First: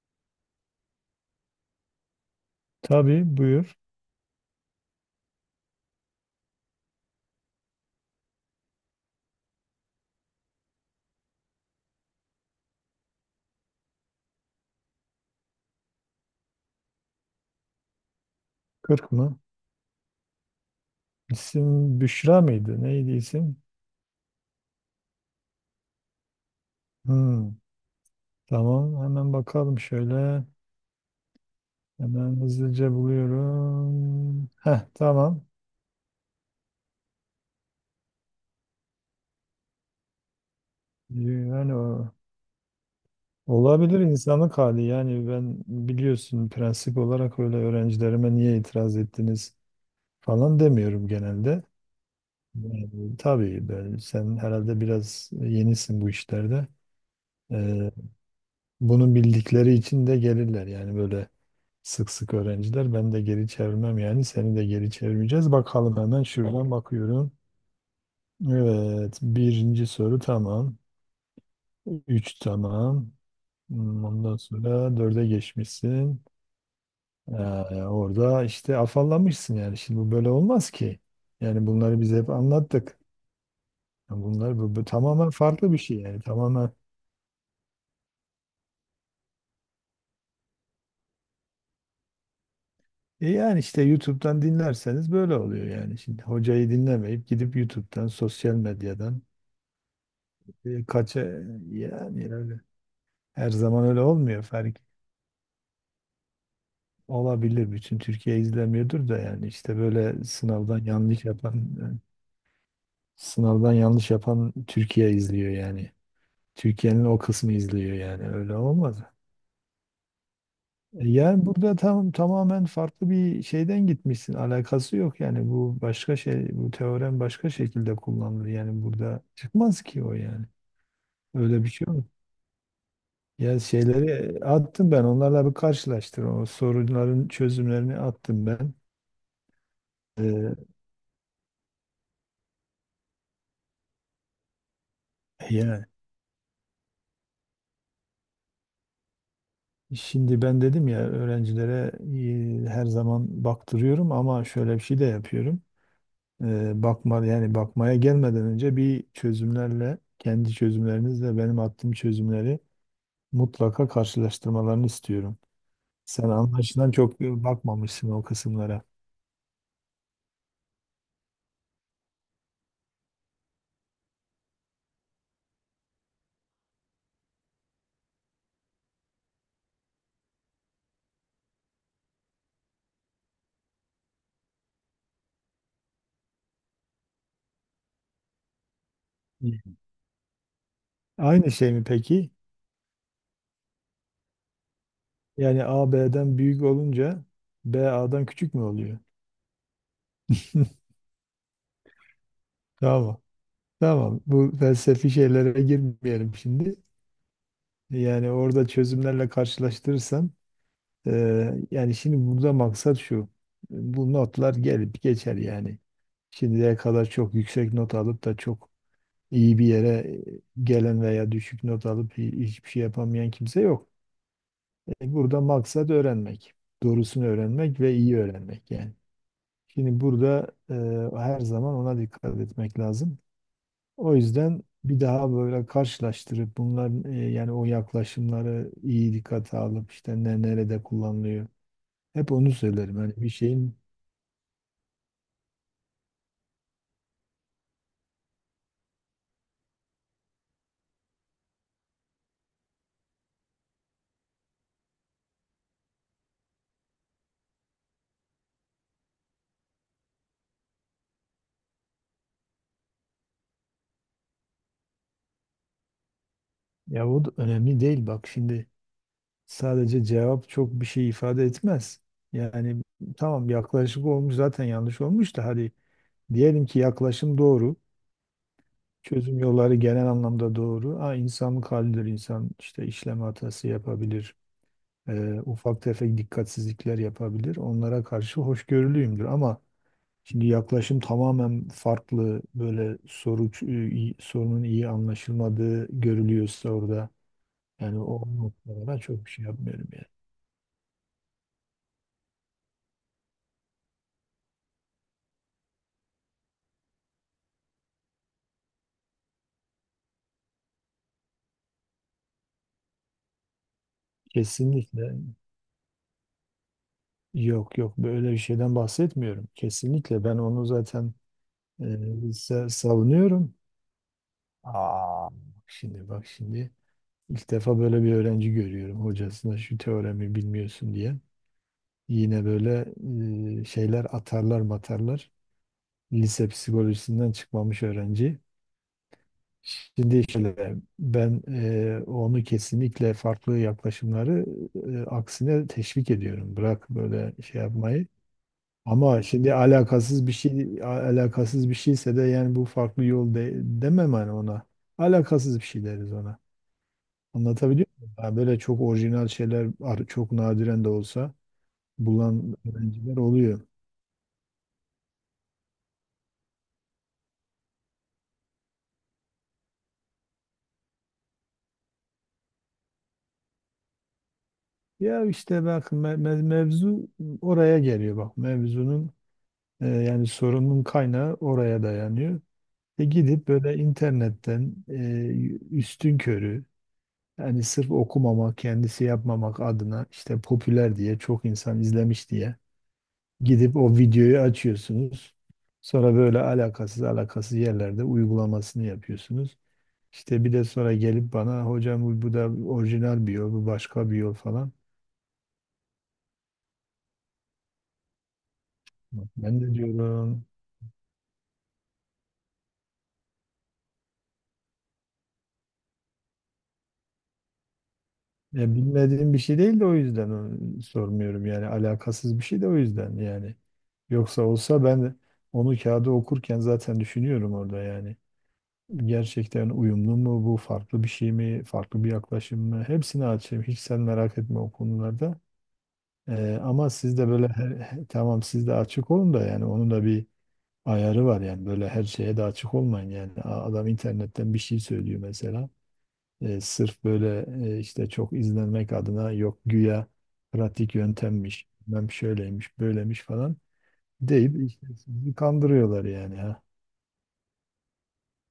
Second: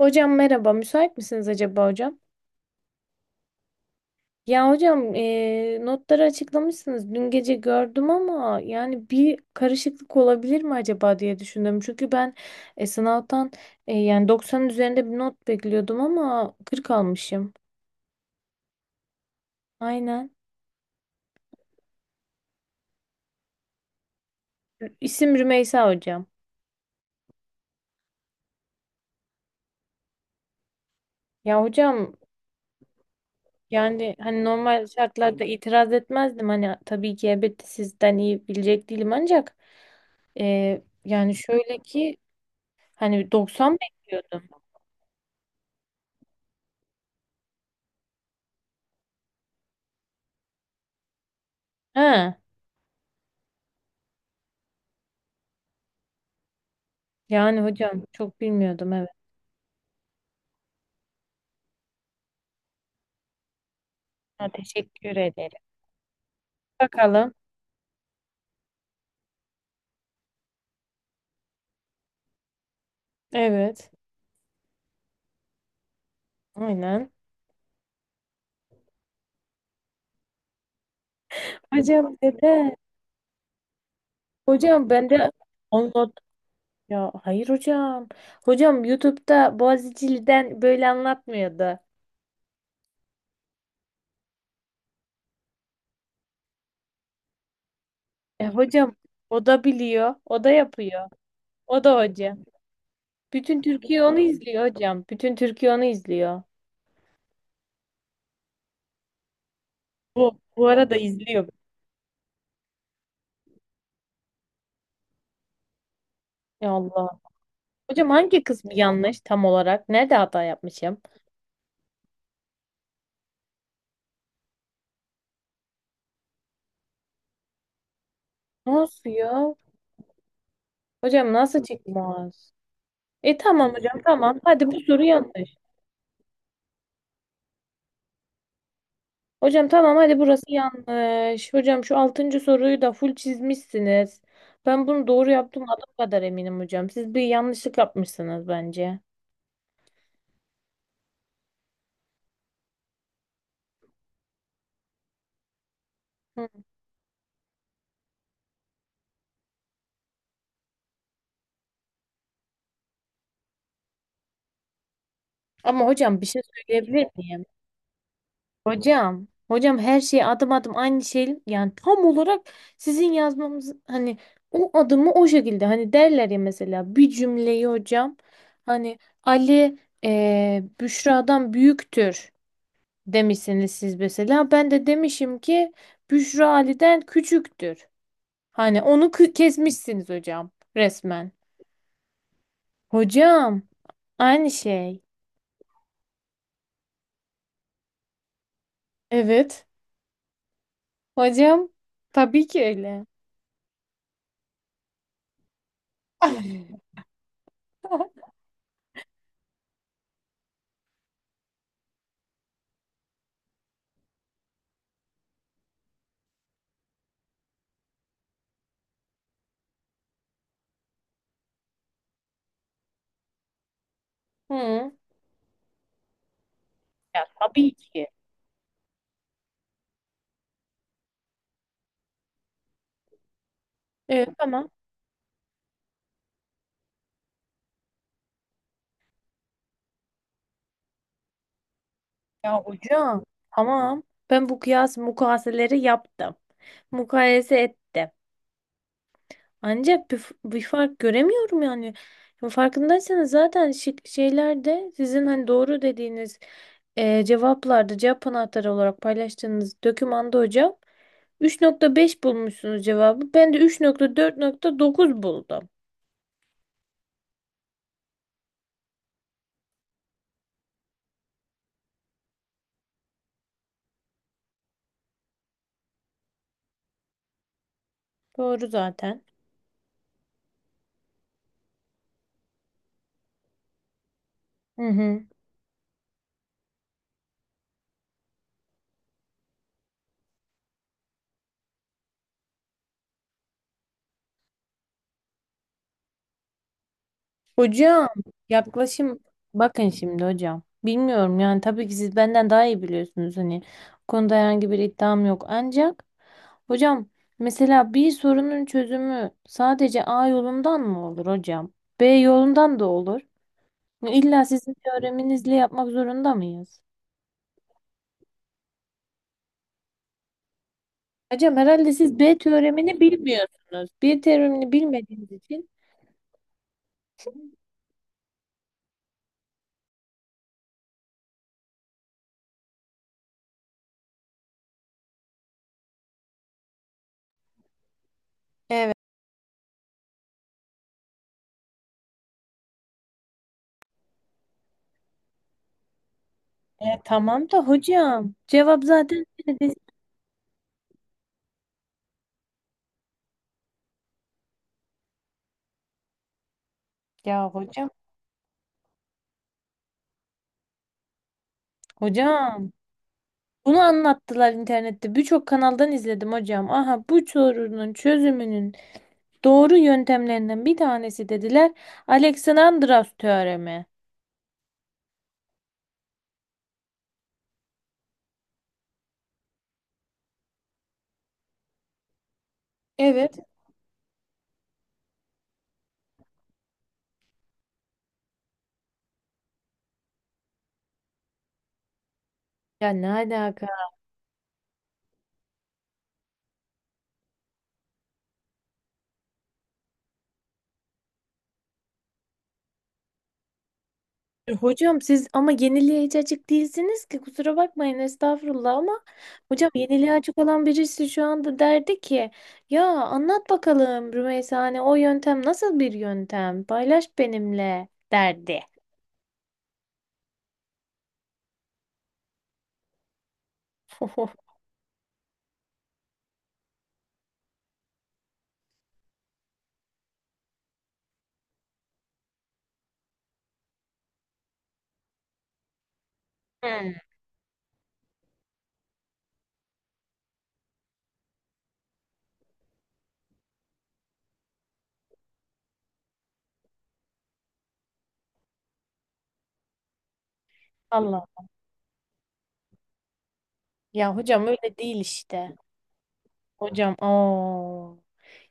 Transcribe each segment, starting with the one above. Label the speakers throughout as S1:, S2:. S1: Hocam merhaba, müsait misiniz acaba hocam?
S2: Tabii buyur.
S1: Ya hocam notları açıklamışsınız. Dün gece gördüm ama yani bir karışıklık olabilir mi acaba diye düşündüm. Çünkü ben sınavdan yani 90'ın üzerinde bir not bekliyordum ama 40 almışım.
S2: Kırk mı?
S1: Aynen.
S2: İsim Büşra mıydı? Neydi isim?
S1: İsim Rümeysa hocam.
S2: Hmm, tamam hemen bakalım şöyle.
S1: Ya hocam
S2: Hemen hızlıca
S1: yani hani
S2: buluyorum. Heh,
S1: normal şartlarda
S2: tamam.
S1: itiraz etmezdim. Hani tabii ki elbette sizden iyi bilecek değilim ancak yani
S2: Yani
S1: şöyle ki hani 90
S2: olabilir
S1: bekliyordum.
S2: insanlık hali. Yani ben biliyorsun, prensip olarak öyle öğrencilerime niye itiraz ettiniz falan demiyorum genelde.
S1: He.
S2: Yani, tabii ben, sen herhalde biraz yenisin bu işlerde.
S1: Yani
S2: Ee,
S1: hocam çok bilmiyordum evet.
S2: bunu bildikleri için de gelirler. Yani böyle sık sık öğrenciler. Ben de geri çevirmem yani.
S1: Ha,
S2: Seni de geri
S1: teşekkür
S2: çevirmeyeceğiz.
S1: ederim.
S2: Bakalım, hemen şuradan bakıyorum.
S1: Bakalım.
S2: Evet. Birinci soru tamam. Üç tamam.
S1: Evet.
S2: Ondan sonra dörde geçmişsin.
S1: Aynen.
S2: Ee, orada işte afallamışsın yani. Şimdi bu böyle olmaz ki. Yani bunları biz
S1: Hocam
S2: hep
S1: dede.
S2: anlattık. Yani bunlar, bu
S1: Hocam ben de
S2: tamamen farklı bir şey
S1: anlat.
S2: yani. Tamamen.
S1: Ya hayır hocam. Hocam YouTube'da Boğaziçi'liden böyle anlatmıyordu.
S2: Yani işte YouTube'dan dinlerseniz böyle oluyor yani. Şimdi hocayı dinlemeyip gidip YouTube'dan, sosyal
S1: Hocam
S2: medyadan,
S1: o da biliyor. O da yapıyor.
S2: kaça
S1: O da
S2: yani
S1: hoca.
S2: öyle. Her
S1: Bütün
S2: zaman öyle
S1: Türkiye onu
S2: olmuyor.
S1: izliyor
S2: Fark
S1: hocam. Bütün Türkiye onu izliyor.
S2: olabilir. Bütün Türkiye izlemiyordur da yani, işte böyle
S1: Bu, bu arada izliyor.
S2: sınavdan yanlış yapan Türkiye izliyor yani.
S1: Ya
S2: Türkiye'nin
S1: Allah.
S2: o kısmı izliyor
S1: Hocam
S2: yani.
S1: hangi
S2: Öyle
S1: kısmı
S2: olmaz.
S1: yanlış tam olarak? Nerede hata yapmışım?
S2: Yani burada tam tamamen farklı bir şeyden gitmişsin. Alakası yok yani. Bu başka şey, bu teorem başka şekilde kullanılır. Yani
S1: Nasıl
S2: burada
S1: ya?
S2: çıkmaz ki o yani.
S1: Hocam nasıl
S2: Öyle bir şey yok.
S1: çıkmaz? E
S2: Ya,
S1: tamam hocam
S2: şeyleri
S1: tamam. Hadi bu
S2: attım
S1: soru
S2: ben. Onlarla
S1: yanlış.
S2: bir karşılaştır. O sorunların çözümlerini attım ben.
S1: Hocam tamam hadi burası
S2: E,
S1: yanlış. Hocam şu altıncı soruyu da full çizmişsiniz. Ben bunu doğru yaptım
S2: Ya
S1: adım kadar eminim hocam. Siz bir yanlışlık yapmışsınız bence.
S2: şimdi ben dedim ya, öğrencilere her zaman baktırıyorum ama şöyle bir şey de yapıyorum.
S1: Hı.
S2: Bakmaya gelmeden önce, bir çözümlerle kendi çözümlerinizle benim attığım çözümleri mutlaka karşılaştırmalarını istiyorum.
S1: Ama hocam
S2: Sen
S1: bir şey
S2: anlaşılan
S1: söyleyebilir
S2: çok
S1: miyim?
S2: bakmamışsın o kısımlara.
S1: Hocam, her şey adım adım aynı şey yani tam olarak sizin yazmamız hani o adımı o şekilde hani derler ya mesela bir cümleyi hocam hani Ali Büşra'dan büyüktür demişsiniz siz mesela ben de demişim ki Büşra Ali'den küçüktür. Hani onu
S2: Hı.
S1: kesmişsiniz hocam resmen.
S2: Aynı şey mi peki?
S1: Hocam aynı şey.
S2: Yani A B'den büyük olunca B A'dan küçük mü oluyor?
S1: Evet hocam tabii ki öyle.
S2: Tamam. Tamam. Bu felsefi şeylere girmeyelim şimdi. Yani orada çözümlerle karşılaştırırsan, yani şimdi burada maksat şu. Bu notlar gelip geçer yani. Şimdiye kadar çok yüksek not alıp da çok iyi bir yere gelen veya düşük not alıp hiçbir şey yapamayan kimse yok.
S1: Hı.
S2: Burada maksat öğrenmek. Doğrusunu
S1: Ya tabii
S2: öğrenmek ve
S1: ki.
S2: iyi öğrenmek yani. Şimdi burada her zaman ona dikkat etmek lazım. O
S1: Evet
S2: yüzden
S1: tamam.
S2: bir daha böyle karşılaştırıp bunların, yani o yaklaşımları iyi dikkate alıp işte ne nerede kullanılıyor. Hep onu
S1: Ya
S2: söylerim. Hani
S1: hocam
S2: bir şeyin...
S1: tamam ben bu kıyas mukayeseleri yaptım. Mukayese ettim. Ancak bir fark göremiyorum yani. Ya farkındaysanız zaten şık şeylerde sizin hani doğru dediğiniz cevaplarda cevap anahtarı olarak paylaştığınız dokümanda hocam 3,5 bulmuşsunuz cevabı. Ben de üç nokta dört nokta dokuz buldum.
S2: Ya, o da önemli değil, bak şimdi, sadece cevap çok bir şey ifade etmez. Yani tamam, yaklaşık olmuş zaten, yanlış olmuş da, hadi diyelim ki yaklaşım doğru.
S1: Doğru zaten.
S2: Çözüm yolları genel anlamda doğru. Ha, insanlık halidir, insan işte işlem hatası yapabilir,
S1: Hı hı.
S2: ufak tefek dikkatsizlikler yapabilir. Onlara karşı hoşgörülüyümdür, ama şimdi yaklaşım tamamen farklı, böyle sorunun iyi anlaşılmadığı görülüyorsa orada, yani
S1: Hocam
S2: o noktada
S1: yaklaşım
S2: çok bir şey yapmıyorum
S1: bakın
S2: yani.
S1: şimdi hocam. Bilmiyorum yani tabii ki siz benden daha iyi biliyorsunuz hani bu konuda herhangi bir iddiam yok ancak hocam mesela bir sorunun çözümü sadece A yolundan mı olur hocam? B yolundan da olur. Hani İlla sizin
S2: Kesinlikle
S1: teoreminizle yapmak zorunda mıyız?
S2: yok, yok, böyle bir şeyden bahsetmiyorum. Kesinlikle ben onu zaten
S1: Hocam
S2: e,
S1: herhalde siz B teoremini
S2: savunuyorum.
S1: bilmiyorsunuz. B teoremini bilmediğiniz
S2: Bak.
S1: için.
S2: Şimdi bak şimdi, ilk defa böyle bir öğrenci görüyorum hocasına şu teoremi bilmiyorsun diye. Yine böyle şeyler atarlar matarlar. Lise psikolojisinden çıkmamış öğrenci. Şimdi şöyle, ben onu kesinlikle, farklı yaklaşımları, aksine teşvik ediyorum. Bırak böyle
S1: Tamam da
S2: şey yapmayı.
S1: hocam cevap
S2: Ama
S1: zaten.
S2: şimdi alakasız bir şeyse de yani, bu farklı yol demem hani ona. Alakasız bir şey deriz ona.
S1: Ya
S2: Anlatabiliyor
S1: hocam.
S2: muyum? Yani böyle çok orijinal şeyler çok nadiren de olsa bulan
S1: Hocam.
S2: öğrenciler oluyor.
S1: Bunu anlattılar internette. Birçok kanaldan izledim hocam. Aha bu sorunun çözümünün doğru yöntemlerinden bir tanesi dediler. Alexandros teoremi.
S2: Ya işte bak, mevzu oraya geliyor, bak mevzunun, yani sorunun kaynağı oraya dayanıyor. E
S1: Evet.
S2: gidip böyle internetten, üstün körü, yani sırf okumamak, kendisi yapmamak adına, işte popüler diye, çok insan izlemiş diye
S1: Ya ne alaka?
S2: gidip o videoyu açıyorsunuz. Sonra böyle alakasız alakasız yerlerde uygulamasını yapıyorsunuz. İşte bir de sonra gelip bana, hocam bu da orijinal bir yol, bu başka bir yol falan.
S1: Hocam siz ama yeniliğe hiç açık değilsiniz ki kusura bakmayın estağfurullah ama
S2: Ben
S1: hocam
S2: de
S1: yeniliğe açık
S2: diyorum.
S1: olan birisi şu anda derdi ki ya anlat bakalım Rümeysa hani o yöntem nasıl bir yöntem paylaş benimle derdi.
S2: Ya bilmediğim bir şey değil de o yüzden onu sormuyorum yani, alakasız bir şey de o yüzden yani. Yoksa olsa ben onu kağıda okurken zaten düşünüyorum orada yani. Gerçekten uyumlu mu, bu farklı bir şey mi, farklı bir yaklaşım mı, hepsini açayım, hiç sen merak etme o konularda. Ee,
S1: Hmm.
S2: ama siz de böyle tamam, siz de açık olun da, yani onun da bir ayarı var, yani böyle her şeye de açık olmayın yani, adam internetten bir şey söylüyor mesela. Sırf böyle, işte çok izlenmek adına, yok güya pratik
S1: Allah
S2: yöntemmiş, bilmem şöyleymiş, böyleymiş falan
S1: ya hocam
S2: deyip
S1: öyle
S2: işte
S1: değil
S2: sizi
S1: işte.
S2: kandırıyorlar yani, ha.
S1: Hocam o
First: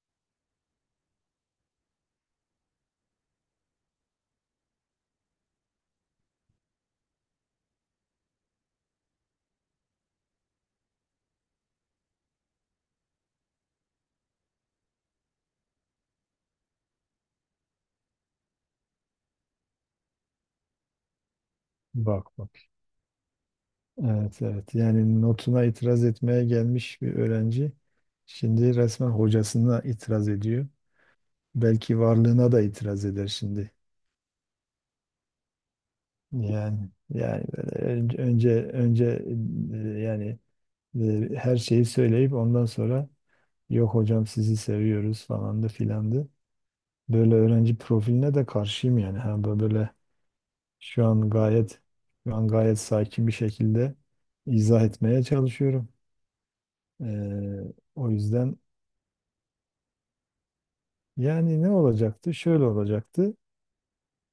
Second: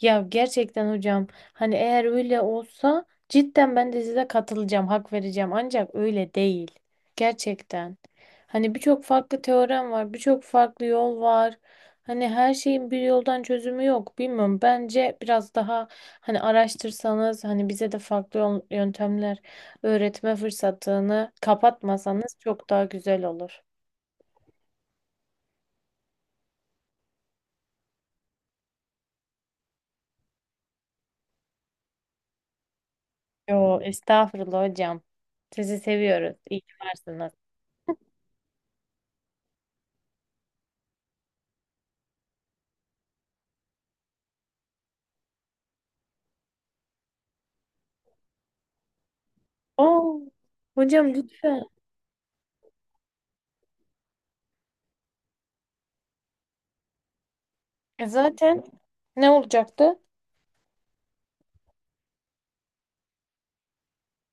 S1: ya gerçekten hocam hani eğer öyle olsa cidden ben de size katılacağım hak vereceğim ancak öyle değil gerçekten hani birçok farklı teorem var birçok farklı yol var hani her şeyin bir yoldan çözümü yok bilmiyorum bence biraz daha hani araştırsanız hani bize de farklı yöntemler öğretme fırsatını
S2: Bak
S1: kapatmasanız
S2: bak.
S1: çok daha güzel olur.
S2: Evet, evet. Yani notuna itiraz etmeye gelmiş bir öğrenci şimdi resmen hocasına itiraz ediyor. Belki varlığına da itiraz eder şimdi.
S1: Yo estağfurullah hocam sizi seviyoruz İyi ki
S2: Yani
S1: varsınız.
S2: yani böyle önce, yani, her şeyi söyleyip ondan sonra, yok hocam sizi seviyoruz falandı filandı. Böyle öğrenci profiline de karşıyım yani. Ha, böyle
S1: Aa,
S2: şu
S1: hocam
S2: an
S1: lütfen.
S2: gayet şu an gayet sakin bir şekilde izah etmeye çalışıyorum. Ee,
S1: E
S2: o yüzden,
S1: zaten ne olacaktı?
S2: yani ne olacaktı? Şöyle olacaktı.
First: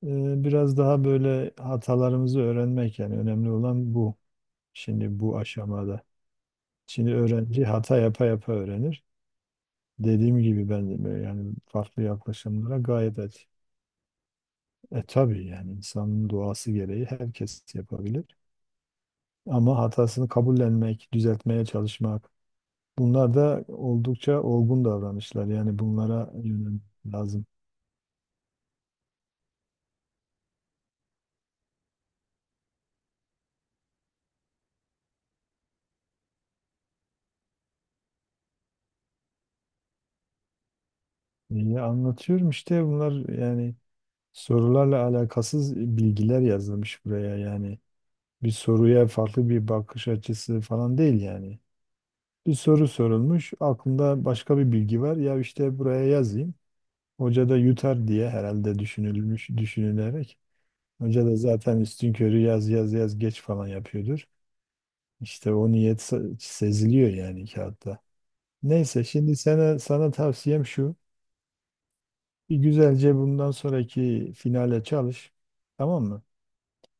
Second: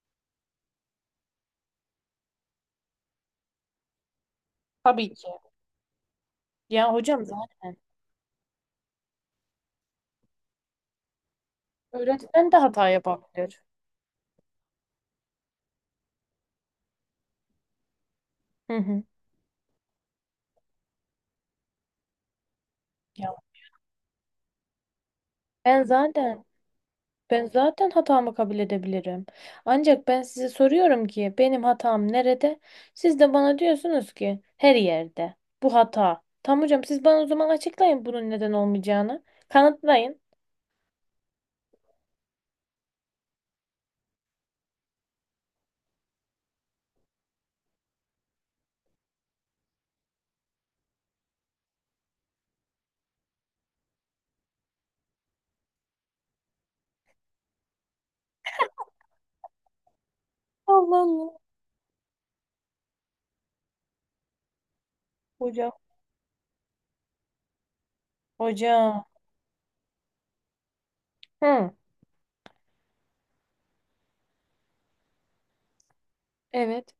S2: Biraz daha böyle hatalarımızı öğrenmek, yani önemli olan bu.
S1: Tabii
S2: Şimdi
S1: ki.
S2: bu aşamada.
S1: Ya
S2: Şimdi
S1: hocam
S2: öğrenci
S1: zaten
S2: hata yapa yapa öğrenir. Dediğim gibi ben de böyle yani, farklı
S1: öğretmen de
S2: yaklaşımlara
S1: hata
S2: gayet aç.
S1: yapabilir.
S2: Tabii yani, insanın doğası gereği herkes yapabilir.
S1: Hı hı.
S2: Ama hatasını kabullenmek, düzeltmeye çalışmak.
S1: Ya
S2: Bunlar da oldukça olgun davranışlar. Yani
S1: ben
S2: bunlara
S1: zaten
S2: yönelmek
S1: Ben
S2: lazım.
S1: zaten hatamı kabul edebilirim. Ancak ben size soruyorum ki benim hatam nerede? Siz de bana diyorsunuz ki her yerde. Bu hata. Tamam hocam siz bana o zaman açıklayın bunun neden olmayacağını. Kanıtlayın.
S2: İyi anlatıyorum işte, bunlar yani sorularla alakasız bilgiler yazılmış buraya yani. Bir soruya farklı bir bakış açısı falan değil yani. Bir soru sorulmuş, aklında başka bir bilgi var. Ya işte buraya yazayım. Hoca da yutar diye herhalde düşünülmüş, düşünülerek.
S1: Allah
S2: Hoca
S1: Allah.
S2: da zaten üstünkörü yaz yaz yaz geç falan yapıyordur. İşte
S1: Hocam.
S2: o niyet seziliyor yani kağıtta. Neyse
S1: Hocam.
S2: şimdi sana tavsiyem şu.
S1: Hı,
S2: Bir güzelce bundan sonraki finale çalış. Tamam mı?
S1: evet.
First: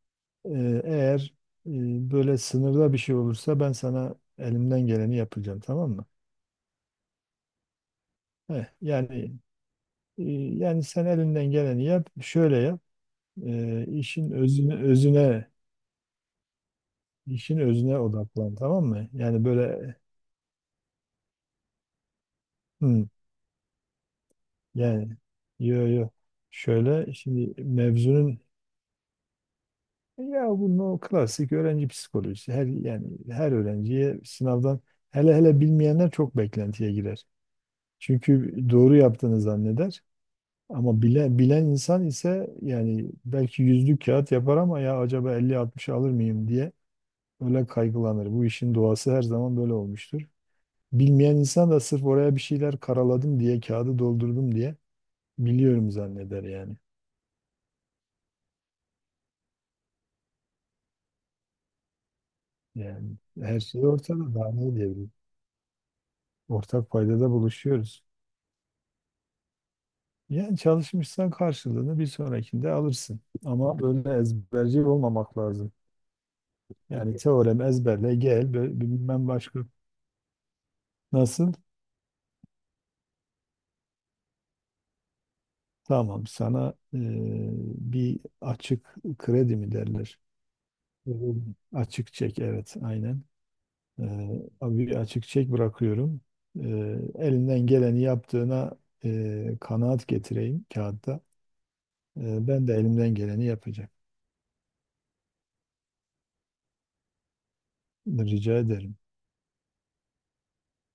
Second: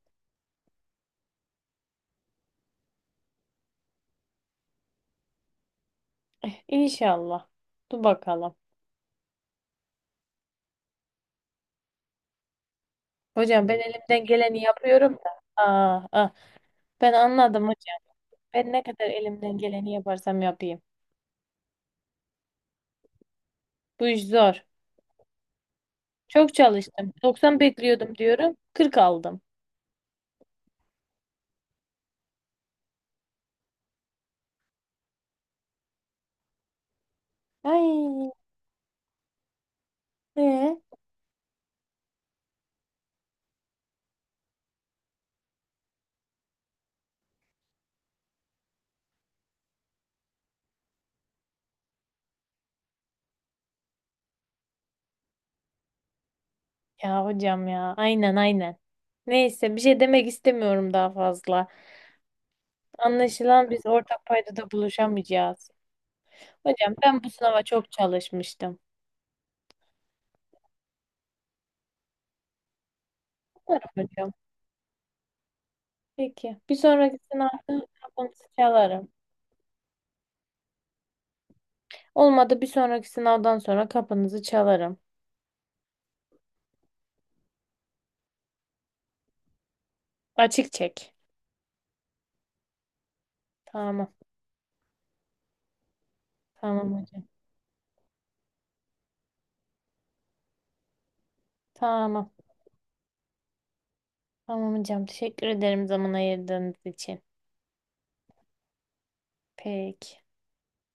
S2: Eğer e, böyle sınırda bir şey olursa, ben sana elimden geleni yapacağım. Tamam mı?
S1: Eh, İnşallah. Dur bakalım.
S2: Heh, yani yani sen elinden geleni yap. Şöyle yap.
S1: Hocam ben elimden
S2: İşin
S1: geleni
S2: özüne,
S1: yapıyorum da.
S2: özüne
S1: Aa, ah, ben
S2: işin
S1: anladım hocam.
S2: özüne odaklan.
S1: Ben ne
S2: Tamam
S1: kadar
S2: mı? Yani
S1: elimden geleni
S2: böyle,
S1: yaparsam yapayım.
S2: hmm,
S1: Bu iş zor.
S2: yani, yo yo.
S1: Çok çalıştım.
S2: Şöyle
S1: 90
S2: şimdi
S1: bekliyordum
S2: mevzunun...
S1: diyorum. 40 aldım.
S2: Ya, bunun o klasik öğrenci psikolojisi. Her öğrenciye sınavdan, hele hele bilmeyenler çok beklentiye girer.
S1: Ay.
S2: Çünkü doğru yaptığını zanneder.
S1: Ee?
S2: Ama bilen insan ise, yani belki yüzlük kağıt yapar, ama ya acaba elli 60 alır mıyım diye öyle kaygılanır. Bu işin doğası her zaman böyle olmuştur. Bilmeyen insan da sırf oraya bir şeyler karaladım diye, kağıdı doldurdum diye biliyorum zanneder yani.
S1: Ya hocam ya. Aynen, aynen. Neyse bir şey demek istemiyorum daha fazla.
S2: Yani her
S1: Anlaşılan biz
S2: şey
S1: ortak
S2: ortada, daha
S1: paydada
S2: ne diyebilirim.
S1: buluşamayacağız.
S2: Ortak
S1: Hocam ben bu
S2: paydada
S1: sınava çok
S2: buluşuyoruz.
S1: çalışmıştım.
S2: Yani çalışmışsan karşılığını bir sonrakinde alırsın. Ama
S1: Umarım
S2: böyle
S1: hocam.
S2: ezberci olmamak lazım.
S1: Peki. Bir
S2: Yani
S1: sonraki
S2: teorem
S1: sınavda
S2: ezberle
S1: kapınızı
S2: gel,
S1: çalarım.
S2: bilmem başka nasıl?
S1: Olmadı bir sonraki sınavdan sonra kapınızı çalarım.
S2: Tamam sana, bir açık kredi mi derler?
S1: Açık çek.
S2: Evet. Açık çek, evet, aynen. E,
S1: Tamam.
S2: abi bir açık çek bırakıyorum. E,
S1: Tamam hocam.
S2: elinden geleni yaptığına, kanaat getireyim kağıtta.
S1: Tamam.
S2: Ben de elimden geleni yapacağım.
S1: Tamam hocam. Teşekkür ederim zaman ayırdığınız için.
S2: Rica ederim.
S1: Peki.